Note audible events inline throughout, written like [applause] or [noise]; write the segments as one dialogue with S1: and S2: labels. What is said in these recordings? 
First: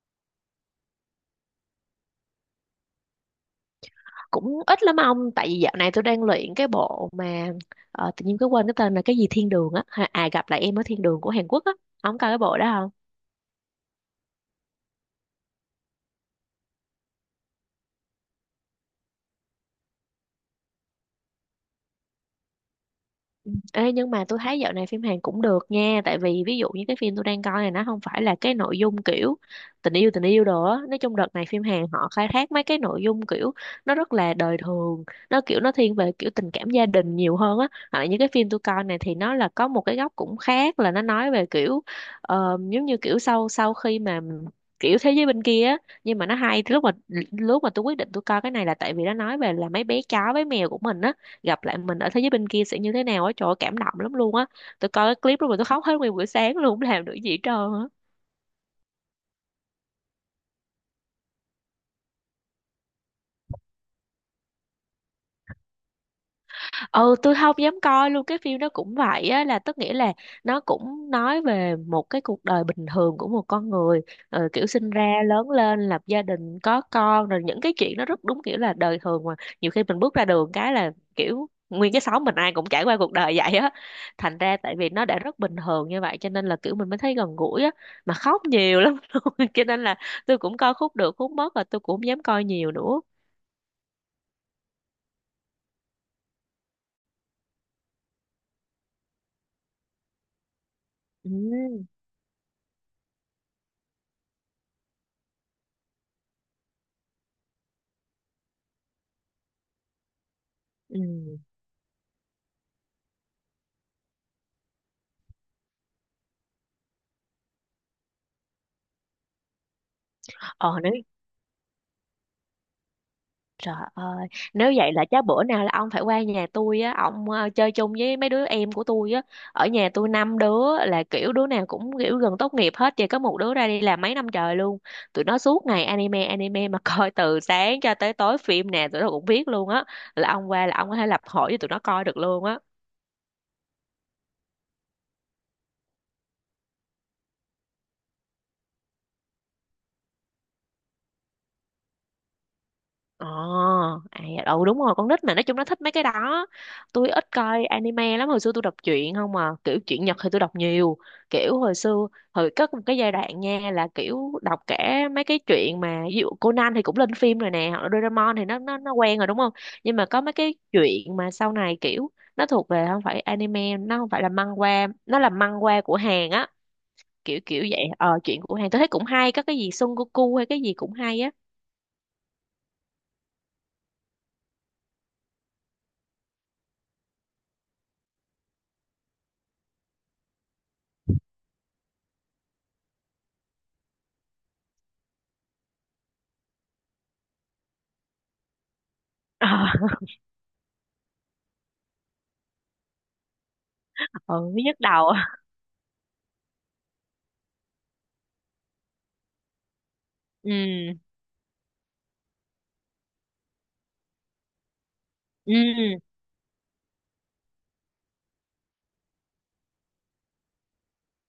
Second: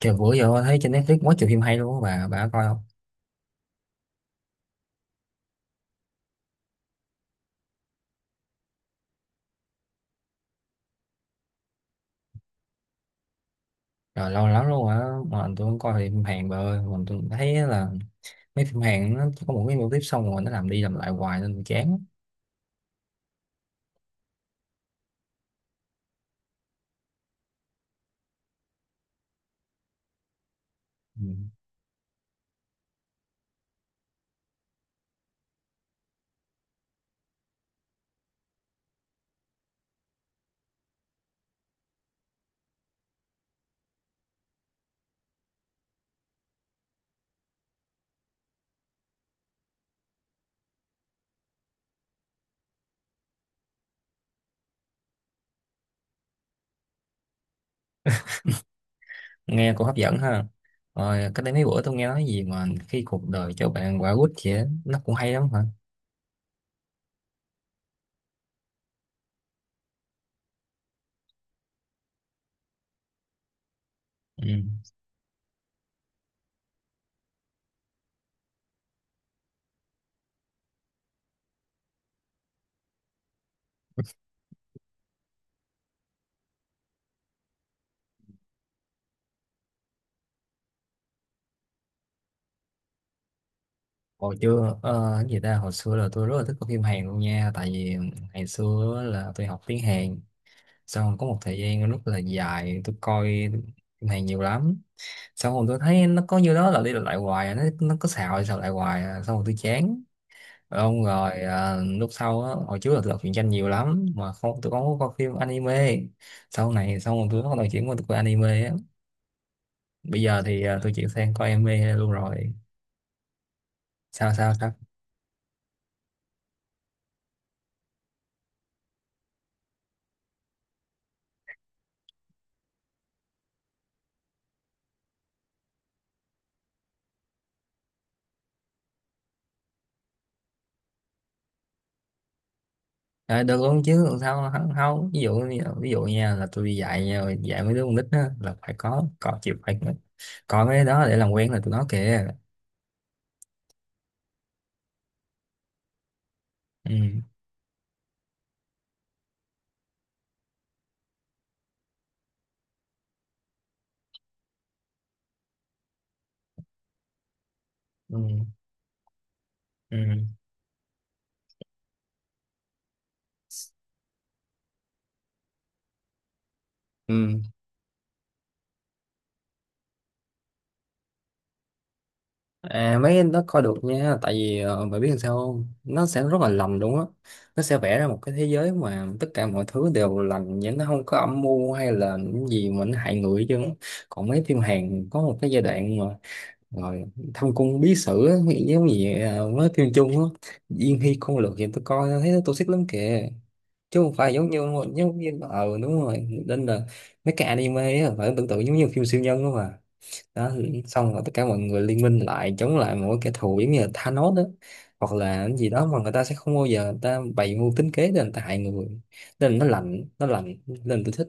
S1: Trời bữa giờ thấy trên Netflix quá trời phim hay luôn á, bà có coi không?
S2: Cũng ít lắm ông tại vì dạo này tôi đang luyện cái bộ mà tự nhiên cứ quên cái tên là cái gì thiên đường á. À, gặp lại em ở thiên đường của Hàn Quốc á, ông coi cái bộ đó.
S1: Trời, lâu lắm luôn á, mà tôi không coi phim Hàn bà ơi. Mà tôi thấy là mấy phim Hàn nó có một cái mô típ xong rồi nó làm đi làm lại hoài nên tôi chán.
S2: Ừ. Ê, nhưng mà tôi thấy dạo này phim Hàn cũng được nha, tại vì ví dụ như cái phim tôi đang coi này nó không phải là cái nội dung kiểu tình yêu đồ á. Nói chung
S1: Ừ.
S2: đợt này phim Hàn họ khai thác mấy cái nội dung kiểu nó rất là đời thường, nó kiểu nó thiên về kiểu tình cảm gia đình nhiều hơn á, hoặc là những cái phim tôi coi này thì nó là có một cái góc cũng khác, là nó nói về kiểu giống như kiểu sau sau khi mà kiểu thế giới bên kia á. Nhưng mà nó hay, lúc mà tôi quyết định tôi coi cái này là tại vì nó nói về là mấy bé chó bé mèo của mình á, gặp lại mình ở thế giới bên kia sẽ như thế nào á. Trời ơi, cảm động lắm luôn á. Tôi coi cái clip đó mà tôi khóc hết nguyên buổi sáng luôn, không làm được gì hết trơn á.
S1: Nghe cũng hấp dẫn ha. Rồi cách đây mấy bữa tôi nghe nói gì mà khi cuộc đời cho bạn quả quýt vậy á, nó cũng hay lắm hả?
S2: Ừ, tôi không dám coi luôn. Cái phim đó cũng vậy á, là tức nghĩa là nó cũng nói về một cái cuộc đời bình thường của một con người.
S1: Ừ.
S2: Kiểu sinh ra lớn lên lập gia đình có con, rồi những cái chuyện nó rất đúng kiểu là đời thường mà nhiều khi mình bước ra đường cái là kiểu nguyên cái xóm mình ai cũng trải qua cuộc đời vậy á. Thành ra tại vì nó đã rất bình thường như vậy cho nên là kiểu mình mới thấy gần gũi á, mà khóc nhiều lắm [laughs] luôn cho nên là tôi cũng coi khúc được khúc mất, và tôi cũng không dám coi nhiều nữa.
S1: Hồi chưa ờ, Cái gì ta, hồi xưa là tôi rất là thích coi phim Hàn luôn nha, tại vì ngày xưa á là tôi học tiếng Hàn, xong có
S2: Ừ.
S1: một thời gian rất là dài tôi coi phim Hàn nhiều lắm. Xong rồi tôi thấy nó có như đó là đi lặp lại hoài à, nó có xào đi xào lại hoài à. Xong rồi tôi chán.
S2: Ừ.
S1: Lúc sau á, hồi trước là tôi đọc truyện tranh nhiều lắm mà không, tôi không có coi phim anime. Sau này xong rồi tôi bắt đầu chuyển qua tôi coi anime á. Bây giờ thì
S2: ờ
S1: tôi
S2: Nếu,
S1: chuyển sang coi anime luôn rồi.
S2: trời ơi,
S1: Sao sao sao
S2: nếu vậy là chắc bữa nào là ông phải qua nhà tôi á, ông chơi chung với mấy đứa em của tôi á. Ở nhà tôi năm đứa là kiểu đứa nào cũng kiểu gần tốt nghiệp hết, chỉ có một đứa ra đi làm mấy năm trời luôn. Tụi nó suốt ngày anime anime mà [laughs] coi từ sáng cho tới tối phim nè, tụi nó cũng biết luôn á. Là ông qua là ông có thể lập hội với tụi nó coi được luôn á.
S1: À, được luôn chứ làm sao không, không. Ví dụ nha, là tôi đi dạy nha, dạy mấy đứa con nít á là phải có, có phải coi mấy cái đó để làm quen là tụi nó kìa.
S2: Ờ, à, dạ, ừ đúng rồi, con nít mà nói chung nó thích mấy cái đó. Tôi
S1: Ừ.
S2: ít coi anime lắm, hồi xưa tôi đọc truyện không mà, kiểu truyện Nhật thì tôi đọc nhiều. Kiểu hồi xưa, hồi có một cái giai đoạn nha là kiểu đọc cả mấy cái truyện mà ví dụ Conan thì cũng lên phim rồi nè, hoặc là
S1: Ừ.
S2: Doraemon thì nó quen rồi đúng không? Nhưng mà có
S1: Ừ.
S2: mấy cái truyện mà sau này kiểu nó thuộc về không phải anime, nó không phải là manhwa, nó là manhwa của Hàn á, kiểu
S1: Ừ.
S2: kiểu vậy. Ờ, truyện của Hàn tôi thấy cũng hay, có cái gì Son Goku hay cái gì cũng hay á.
S1: À, mấy anh nó coi được nha, tại vì mày biết làm sao không, nó sẽ rất là lành luôn á. Nó sẽ vẽ ra một cái thế giới mà tất cả mọi thứ đều lành, nhưng nó không có âm mưu hay là những gì mà nó hại người chứ. Còn mấy phim Hàn có một cái giai đoạn mà, rồi thâm cung bí sử á, giống như mấy phim
S2: [laughs]
S1: Trung á, Diên Hy Công Lược thì tôi coi thấy nó toxic lắm kìa, chứ không
S2: Ờ,
S1: phải
S2: ừ,
S1: giống như,
S2: nhức đầu.
S1: giống như đúng rồi. Nên là mấy cái anime á phải tưởng tượng giống như phim siêu nhân đó mà. Đó thì
S2: Ừ.
S1: xong rồi tất cả mọi người liên minh lại chống lại một cái kẻ thù giống như là Thanos đó, hoặc là cái
S2: Ừ.
S1: gì đó mà người ta sẽ không bao giờ người ta bày mưu tính kế để người ta hại người. Nên nó lạnh, nên tôi thích.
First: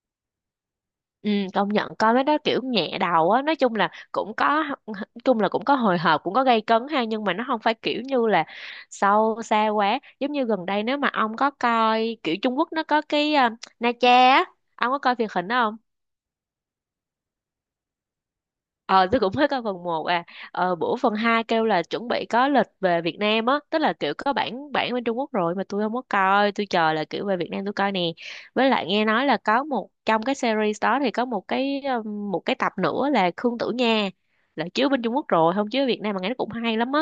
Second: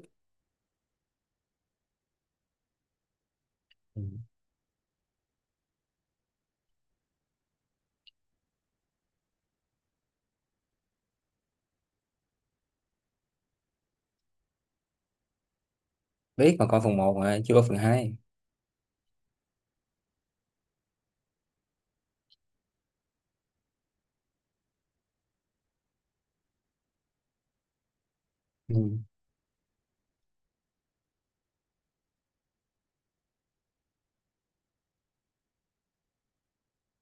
S2: Ừ công nhận coi mấy đó kiểu nhẹ đầu á. Nói chung là
S1: Ừ.
S2: cũng có, nói chung là cũng có hồi hộp, cũng có gây cấn ha, nhưng mà nó không phải kiểu như là sâu xa quá. Giống như gần đây nếu mà ông có coi kiểu Trung Quốc, nó có cái Na Cha á, ông có coi truyền hình đó không?
S1: Biết, mà coi phần một mà chưa có phần hai.
S2: Ờ, tôi cũng mới coi phần một à. Ờ, bữa phần 2 kêu là chuẩn bị có lịch về Việt Nam á, tức là kiểu có bản bản bên Trung Quốc rồi mà tôi không có coi, tôi chờ là kiểu về Việt Nam tôi coi nè. Với lại
S1: Ừ.
S2: nghe nói là có một trong cái series đó thì có một cái tập nữa là Khương Tử Nha, là chiếu bên Trung Quốc rồi, không chiếu ở Việt Nam mà nghe nó cũng hay lắm á.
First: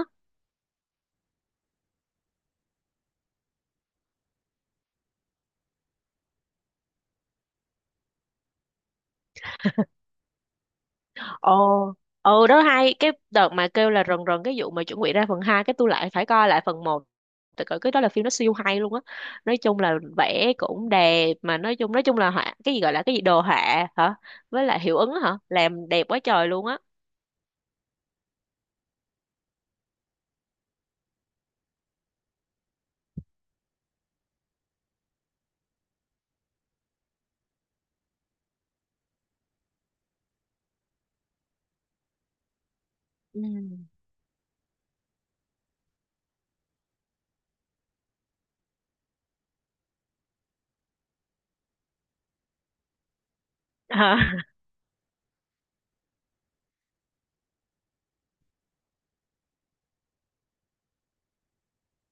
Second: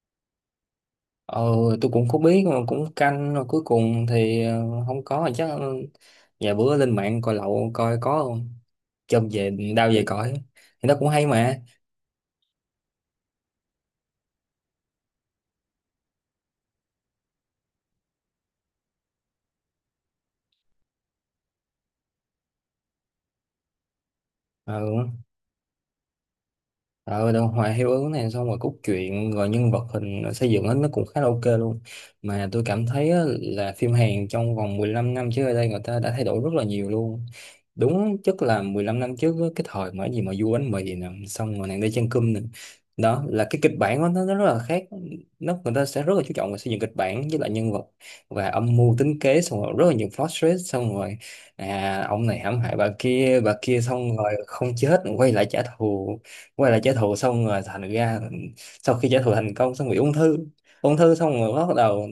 S1: ờ tôi cũng không biết mà cũng canh rồi, cuối cùng thì không có chắc, ừ, vài bữa lên mạng coi lậu coi có không, chôm về đau về cõi, thì nó cũng hay
S2: Ồ,
S1: mà.
S2: ừ đó hay. Cái đợt mà kêu là rần rần cái vụ mà chuẩn bị ra phần 2 cái tôi lại phải coi lại phần một, tại cỡ cái đó là phim nó siêu hay luôn á. Nói chung là vẽ cũng đẹp mà nói chung là họa, cái gì gọi là cái gì, đồ họa hả, với lại hiệu ứng
S1: Ừ.
S2: hả, làm đẹp quá trời luôn á.
S1: Ờ, đồ hòa, hiệu ứng này, xong rồi cốt truyện, rồi nhân vật hình xây dựng hết nó cũng khá là ok luôn. Mà tôi cảm thấy á, là phim Hàn trong vòng 15 năm trước ở đây người ta đã thay đổi rất là nhiều luôn. Đúng, chắc là 15 năm trước á, cái thời mà cái gì mà du bánh mì nè, xong rồi nàng đi chân cơm nè, đó
S2: Ừ.
S1: là cái kịch bản của nó rất là khác. Nó, người ta sẽ rất là chú trọng vào xây dựng kịch bản với lại nhân vật và âm mưu tính kế, xong rồi rất là nhiều plot twist. Xong rồi à, ông này hãm hại bà kia, bà kia xong rồi
S2: Hả?
S1: không chết quay lại trả thù, quay lại trả thù. Xong rồi thành ra sau khi trả thù thành công xong bị ung thư. Ung thư xong rồi bắt đầu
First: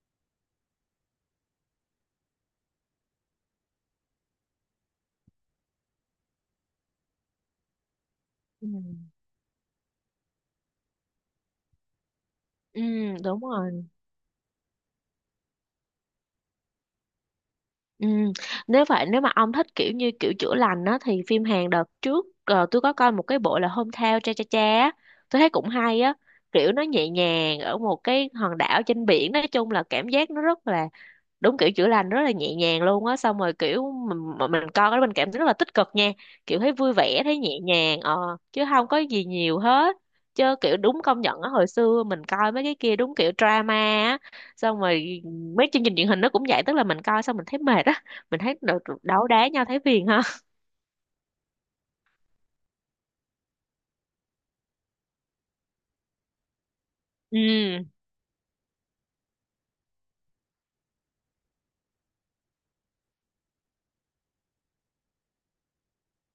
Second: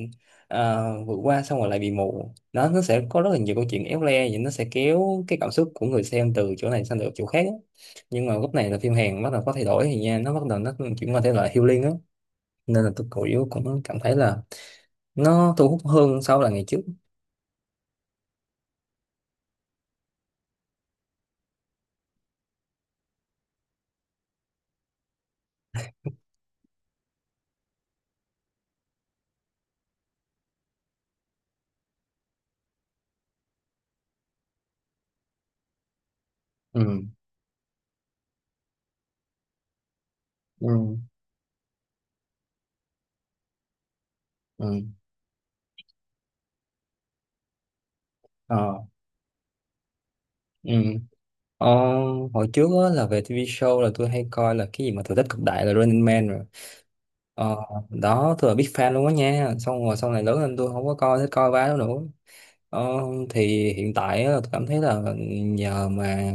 S1: à, vượt qua, xong rồi lại bị mù. Nó sẽ có rất là nhiều câu chuyện éo le vậy, nó sẽ kéo cái cảm xúc của người xem từ chỗ này sang được chỗ khác á. Nhưng mà lúc
S2: Ừ.
S1: này là phim Hàn bắt đầu có thay đổi thì nha, nó bắt đầu chuyển qua thể loại healing á.
S2: Ừ
S1: Nên là tôi
S2: đúng
S1: cũng cũng
S2: rồi.
S1: cảm thấy là nó thu hút hơn so là ngày trước.
S2: Ừ. Nếu vậy nếu mà ông thích kiểu như kiểu chữa lành á, thì phim Hàn đợt trước tôi có coi một cái bộ là hôm Hometown Cha Cha Cha á, tôi thấy cũng hay á. Kiểu nó nhẹ nhàng ở một cái hòn đảo trên biển, nói chung là cảm giác nó rất là đúng kiểu chữa lành, rất là nhẹ nhàng luôn á. Xong rồi kiểu mình mà mình coi cái mình cảm thấy rất là tích cực nha, kiểu thấy vui
S1: Ừ.
S2: vẻ thấy nhẹ nhàng, ờ chứ không có gì nhiều hết. Chứ kiểu
S1: Ừ.
S2: đúng công nhận á, hồi xưa mình coi mấy cái kia đúng kiểu drama á, xong
S1: Ừ.
S2: rồi mấy chương trình truyền hình nó cũng vậy, tức là mình coi xong mình thấy mệt á, mình thấy
S1: Ờ.
S2: đấu đá nhau thấy phiền ha.
S1: Ừ. Ờ, hồi trước á, là về TV show là tôi hay coi là cái gì mà thử thách cực đại, là Running Man. Ờ,
S2: Ừ.
S1: đó, tôi là big fan luôn á nha. Xong rồi sau này lớn lên tôi không có coi thích coi bá đó nữa. Ờ, thì hiện tại á, tôi cảm thấy là nhờ mà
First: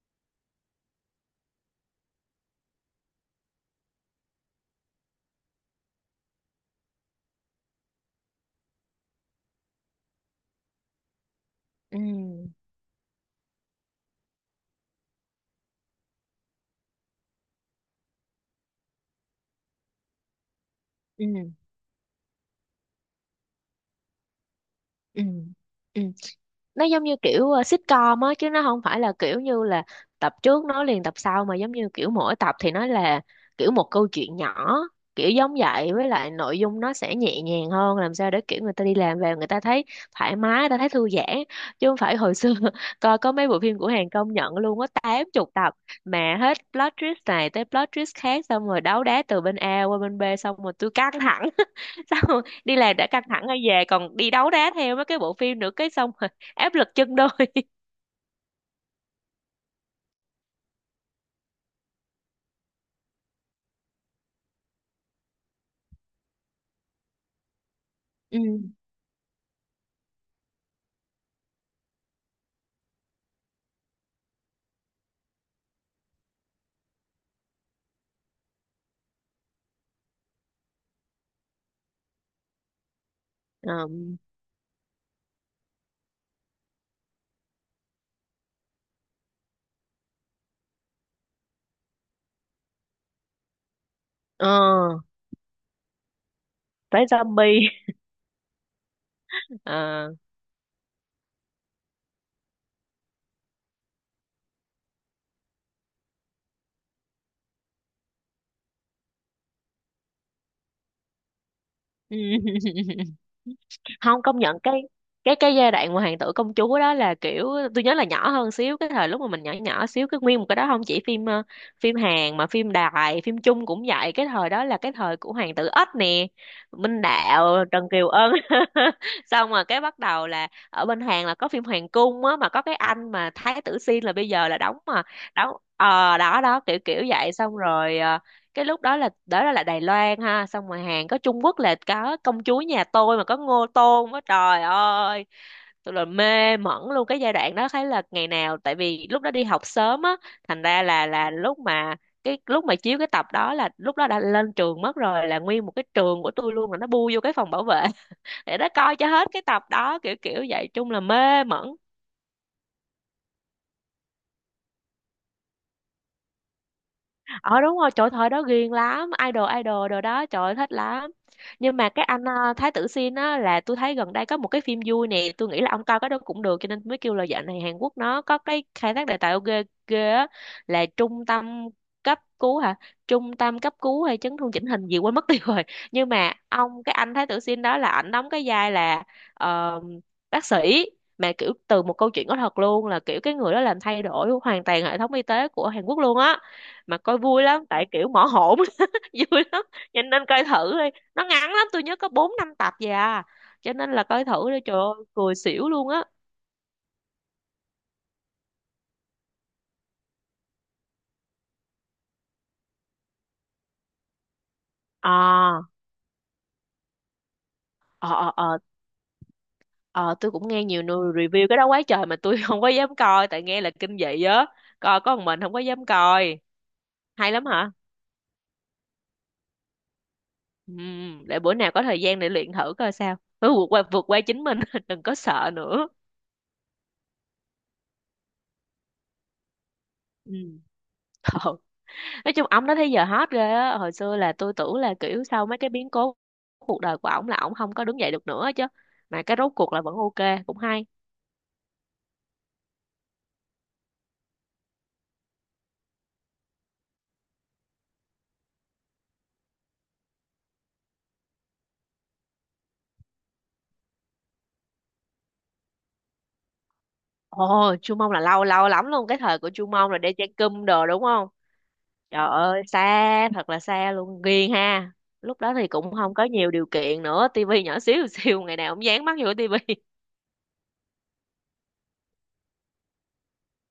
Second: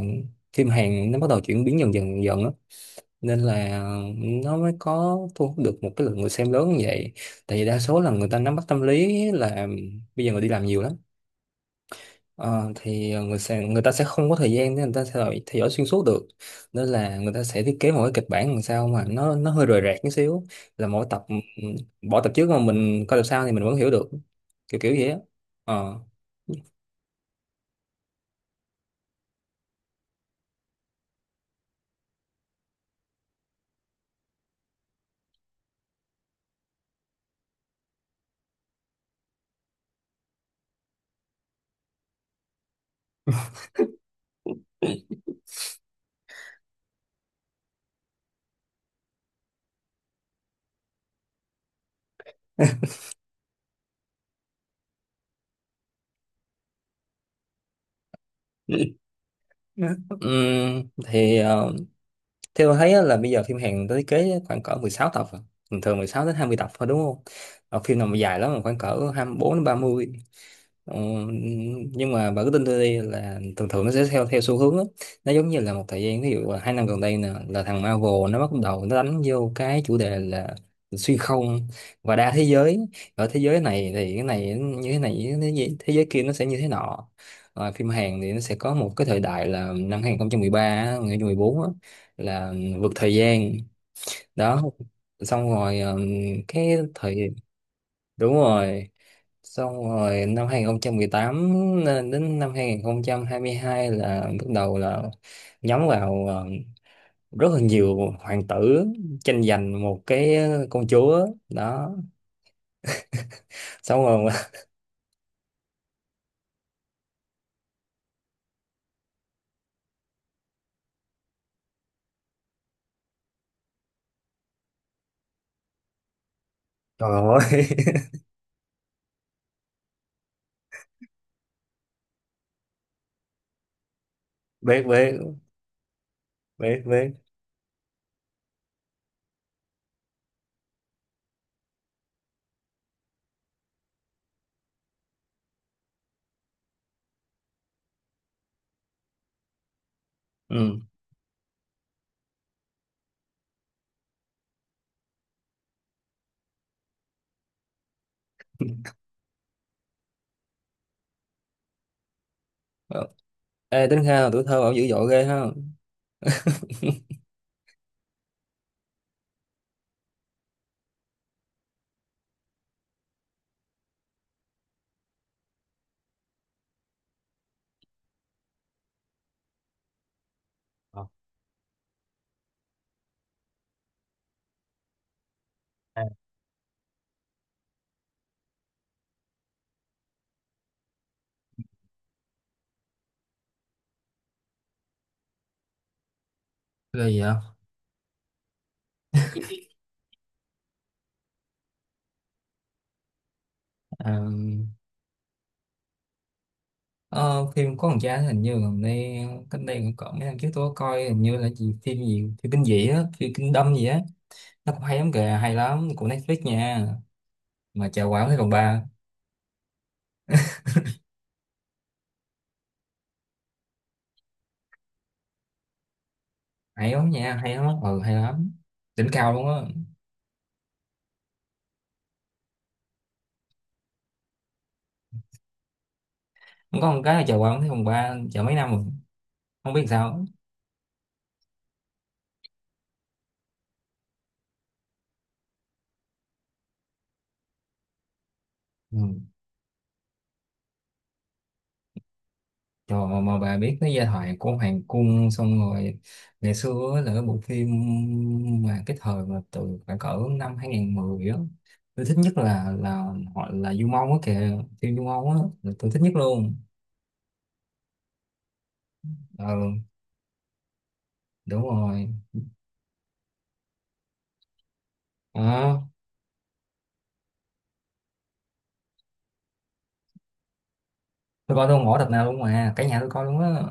S1: phim Hàn nó bắt đầu chuyển biến dần dần dần á, nên là nó mới có thu hút được một cái lượng người xem lớn như vậy. Tại vì đa số là người ta nắm bắt tâm lý là bây giờ người đi làm nhiều lắm.
S2: Ừ.
S1: Ờ, thì người ta sẽ không có thời gian để người ta theo dõi xuyên suốt được. Nên là người ta sẽ thiết kế một cái kịch bản làm sao mà nó hơi rời rạc một xíu, là mỗi tập, ừ,
S2: Ừ.
S1: ừ, bỏ tập trước mà mình coi tập sau thì mình vẫn hiểu được, kiểu kiểu vậy á.
S2: Ừ.
S1: Ờ.
S2: Ừ. Nó giống như kiểu sitcom á, chứ nó không phải là kiểu như là tập trước nói liền tập sau, mà giống như kiểu mỗi tập thì nó là kiểu một câu chuyện nhỏ, kiểu giống vậy. Với lại nội dung nó sẽ nhẹ nhàng hơn, làm sao để kiểu người ta đi làm về người ta thấy thoải mái, người ta thấy thư giãn, chứ không phải hồi xưa [laughs] coi có mấy bộ phim của Hàn công nhận luôn có 80 tập mà hết plot twist này tới plot twist khác, xong rồi đấu đá từ bên A qua bên B, xong rồi tôi căng thẳng [laughs] xong rồi đi làm đã căng thẳng rồi về còn đi đấu đá theo mấy cái bộ phim nữa cái xong áp lực chân đôi.
S1: [laughs] Ừm, thì ờ, theo tôi thấy á, là bây giờ phim Hàn người ta thiết kế khoảng cỡ 16 tập à. Thường thường 16 đến 20 tập thôi đúng không? Ờ, phim nào mà dài
S2: Ừ.
S1: lắm là khoảng cỡ 24 đến 30. Ờ, nhưng mà bà cứ tin tôi đi, là thường thường nó sẽ theo theo xu hướng á. Nó giống như là một thời gian, ví dụ là 2 năm gần đây nè, là thằng Marvel nó bắt đầu đánh vô cái chủ đề là xuyên không và đa thế giới. Ở thế giới
S2: Ờ.
S1: này thì cái này như thế này, thế giới kia nó sẽ như thế nọ. Rồi phim Hàn thì nó sẽ có một cái thời đại là năm 2013 á, 2014 á, là vượt thời gian.
S2: ờ,
S1: Đó, xong rồi cái
S2: Tới
S1: thời,
S2: zombie.
S1: đúng rồi,
S2: [laughs]
S1: xong
S2: Ờ.
S1: rồi năm 2018 đến năm 2022 là bắt đầu là nhắm vào rất là nhiều hoàng tử tranh giành một cái công chúa đó.
S2: Ừ.
S1: Xong
S2: Không
S1: rồi
S2: công
S1: [laughs]
S2: nhận cái, cái giai đoạn mà hoàng tử công chúa đó là kiểu tôi nhớ là nhỏ hơn xíu, cái thời lúc mà mình nhỏ nhỏ xíu, cái nguyên một cái đó không chỉ phim phim Hàn mà phim Đài phim Trung cũng vậy. Cái thời đó là cái thời của hoàng tử Ếch nè, Minh
S1: trời
S2: Đạo
S1: ơi.
S2: Trần Kiều Ân. [laughs] Xong rồi cái bắt đầu là ở bên Hàn là có phim Hoàng cung á, mà có cái anh mà Thái tử Xin là bây giờ là
S1: [laughs]
S2: đóng,
S1: Biết,
S2: mà
S1: biết.
S2: đóng đó đó kiểu
S1: Biết,
S2: kiểu
S1: biết.
S2: vậy. Xong rồi cái lúc đó là Đài Loan ha, xong rồi Hàn có, Trung Quốc là có công chúa nhà tôi mà có Ngô Tôn á, trời ơi tôi là mê mẩn luôn cái giai đoạn đó. Thấy là ngày nào tại vì lúc đó đi học sớm á, thành
S1: Ừ.
S2: ra là lúc mà, cái lúc mà chiếu cái tập đó là lúc đó đã lên trường mất rồi, là nguyên một cái trường của tôi luôn là nó bu vô cái phòng bảo vệ [laughs] để nó coi cho hết cái tập đó, kiểu kiểu vậy, chung là mê mẩn.
S1: Ê, tính ra là tuổi thơ bảo dữ dội ghê ha.
S2: Ờ đúng rồi, trời thời đó ghiền lắm idol idol đồ đó, trời ơi thích lắm. Nhưng mà cái anh Thái Tử Sin á là tôi thấy gần đây có một cái phim vui nè, tôi nghĩ là ông coi cái đó cũng được, cho nên mới kêu là dạo này Hàn Quốc nó có cái khai thác đề tài ghê ghê á, là
S1: Ờ.
S2: trung tâm cấp cứu hả, trung tâm cấp cứu hay chấn thương chỉnh hình gì quên mất tiêu rồi. [laughs] Nhưng mà ông cái anh Thái Tử Sin đó là ảnh đóng cái vai là ờ, bác sĩ, mà kiểu từ một câu chuyện có thật luôn, là kiểu cái người đó làm thay đổi hoàn toàn hệ thống y tế của Hàn Quốc luôn á. Mà
S1: Ghê
S2: coi
S1: gì vậy?
S2: vui lắm tại kiểu mỏ hổn. [laughs] Vui lắm, cho nên coi thử đi, nó ngắn lắm, tôi nhớ có bốn năm tập gì à, cho nên là
S1: À,
S2: coi thử đi, trời ơi cười xỉu luôn á.
S1: ờ, phim có thằng cha hình như gần đây, cách đây cũng cỡ mấy năm trước tôi có coi, hình như là gì phim gì, phim kinh dị á, phim kinh đâm gì á, nó cũng hay lắm kìa, hay
S2: À.
S1: lắm, của Netflix nha. Mà chờ
S2: ờ
S1: quảng
S2: ờ
S1: thấy phòng
S2: ờ
S1: ba.
S2: Ờ, tôi cũng nghe nhiều người review cái đó quá trời mà tôi [laughs] không có dám coi tại nghe là kinh dị á, coi có một mình không có dám coi.
S1: Hay lắm
S2: Hay
S1: nha,
S2: lắm
S1: hay
S2: hả?
S1: lắm, ừ hay lắm. Đỉnh cao luôn á.
S2: Ừ, để bữa nào có thời gian để luyện thử coi sao. Cứ vượt qua chính mình, [laughs] đừng có sợ nữa.
S1: Không có, một cái là chờ quảng thấy phòng ba chờ mấy năm rồi không biết sao.
S2: Ừ. Ờ. Nói chung ổng đó tới giờ hot ghê á, hồi xưa là tôi tưởng là kiểu sau mấy cái biến cố cuộc đời của ổng là ổng không có đứng dậy được nữa chứ,
S1: Ừ.
S2: mà cái rốt cuộc là vẫn ok cũng hay.
S1: Trời, mà bà biết cái giai thoại của Hoàng Cung xong rồi, ngày xưa á là cái bộ phim mà cái thời mà từ khoảng cỡ năm 2010 á, tôi thích nhất là họ là Du Mông á kìa, phim Du Mông á là tôi thích nhất luôn.
S2: Ồ, Chu Mông là lâu lâu lắm luôn, cái thời của Chu
S1: Ừ
S2: Mông là đeo chai cum đồ đúng không.
S1: đúng rồi.
S2: Trời ơi xa thật là xa luôn, ghiền ha. Lúc đó thì
S1: Ờ,
S2: cũng không có nhiều điều kiện nữa, tivi nhỏ xíu [laughs] xíu, ngày nào cũng dán mắt vô tivi.
S1: tôi coi tôi không bỏ tập nào luôn mà cả nhà tôi coi luôn á.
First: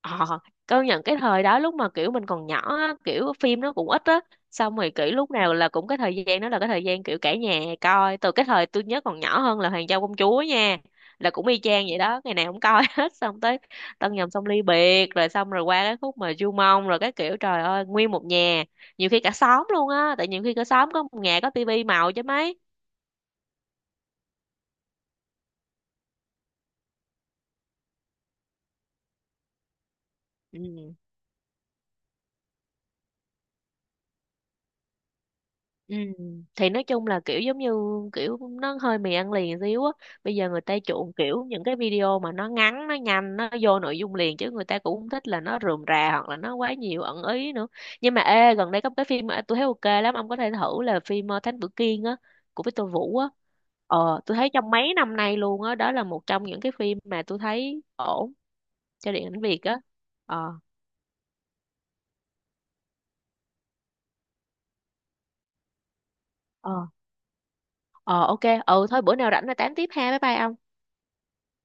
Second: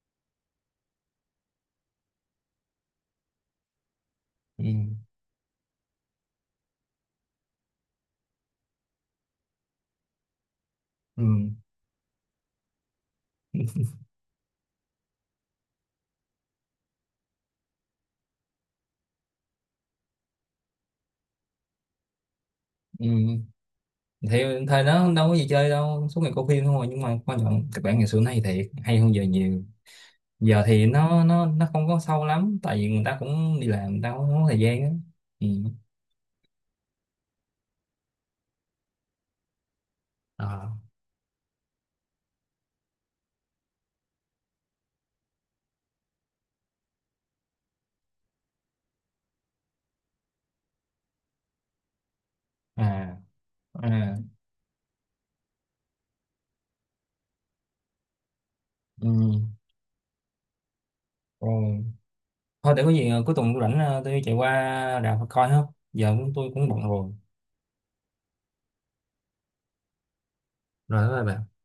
S2: Ờ, công nhận cái thời đó lúc mà kiểu mình còn nhỏ á, kiểu phim nó cũng ít á,
S1: Ừ.
S2: xong rồi kiểu lúc nào là cũng cái thời gian đó là cái thời gian kiểu cả nhà coi. Từ cái thời tôi nhớ còn nhỏ hơn là Hoàng Châu Công Chúa nha,
S1: Ừ.
S2: là cũng y chang vậy đó, ngày nào cũng coi [laughs] hết, xong tới Tân Nhầm Xong Ly Biệt, rồi xong rồi qua cái khúc mà Du Mông rồi cái kiểu trời ơi nguyên một nhà, nhiều khi cả xóm luôn á, tại nhiều khi cả xóm có một nhà có tivi màu chứ mấy.
S1: Ừ. Thì thời đó đâu có gì chơi đâu, suốt ngày coi phim thôi. Nhưng mà quan trọng kịch bản ngày xưa này thiệt hay hơn giờ nhiều. Giờ thì
S2: Ừ.
S1: nó không có sâu lắm, tại vì người ta cũng đi làm, người ta cũng không có thời gian á. Ừ.
S2: Ừ. Thì nói chung là kiểu giống như kiểu nó hơi mì ăn liền xíu á. Bây giờ người
S1: À.
S2: ta chuộng kiểu những cái video mà nó ngắn, nó nhanh, nó vô nội dung liền, chứ người ta cũng không thích là nó rườm rà hoặc là nó quá nhiều ẩn ý nữa. Nhưng mà ê, gần đây có một cái phim mà tôi thấy ok lắm, ông có thể thử là phim Thánh Tử Kiên á, của Victor Vũ
S1: À.
S2: á.
S1: À.
S2: Ờ, tôi thấy trong mấy năm nay luôn á, đó, là một trong những cái phim mà tôi thấy ổn
S1: Ừ.
S2: cho điện ảnh Việt á. Ờ,
S1: Rồi thôi để có gì cuối tuần tôi rảnh, tôi chạy qua rạp coi không. Giờ cũng, tôi cũng bận
S2: ờ,
S1: rồi.
S2: ờ ok. Ừ thôi bữa nào rảnh là tám tiếp ha. Bye bye ông.
S1: Rồi bye bye.